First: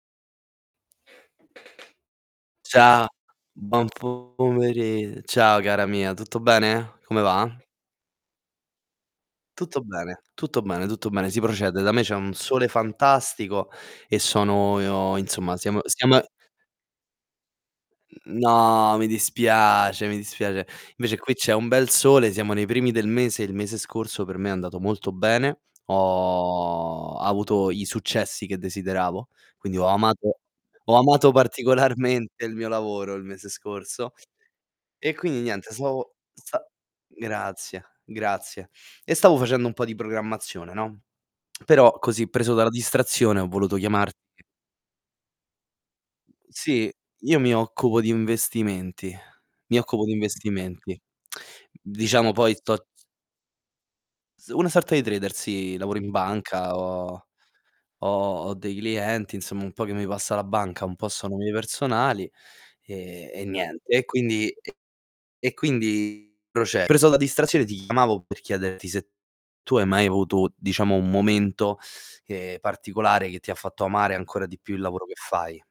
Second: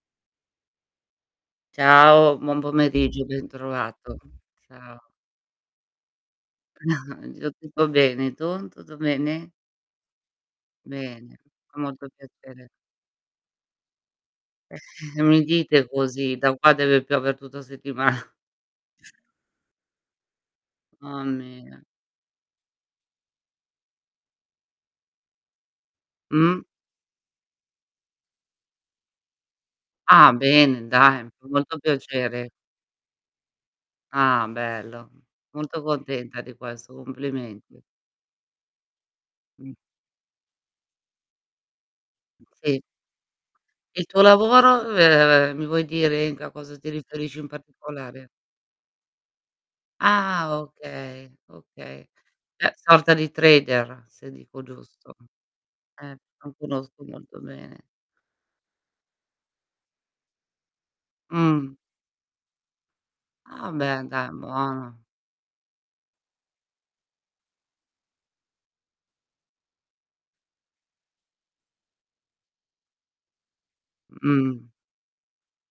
Ciao, buon Cia pomeriggio, buon bentrovato. Ciao. pomeri ciao, cara mia, tutto bene? Come va? Io tutto bene. Tu, tutto bene? Tutto bene, tutto bene, tutto bene. Bene, Si fa procede. Da me molto c'è un sole piacere. fantastico e sono io Mi insomma, siam dite siam così, da qua deve piove tutta settimana. N No, mi dispiace, mi dispiace. Invece Ma qui c'è un mia. bel sole, siamo nei primi del mese e il mese scorso per me è andato molto bene. Mh. Ho avuto i successi che desideravo, quindi ho Ah, amato bene, ho dai. amato Fa molto particolarmente piacere. il mio lavoro il mese scorso. Ah, bello. E quindi niente Molto stavo contenta di sa questo, complimenti. grazie, grazie. E stavo facendo un Mh. po' di programmazione, no. Però così, preso dalla Sì. distrazione, ho voluto Il tuo chiamarti. lavoro [unintelligible] mi vuoi dire in Mhmm, ca cosa ti sì, riferisci io in mi occupo di particolare? investimenti. Mi occupo di Ah, investimenti. okay, okay. Diciamo poi Cioè, sto sorta di trader, se S dico una sorta di giusto. trader, sì. Lavoro in Eh, non banca, conosco ho molto bene. ho ho dei clienti insomma, un po' che mi passa la banca, un po' sono miei Mh. personali, e e Ah, niente. beh, E dai, quindi e buono. e quindi proce preso la distrazione ti chiamavo per chiederti se tu hai mai avuto, diciamo un momento, ehm, particolare che ti ha fatto amare ancora di Mh. più il lavoro che fai.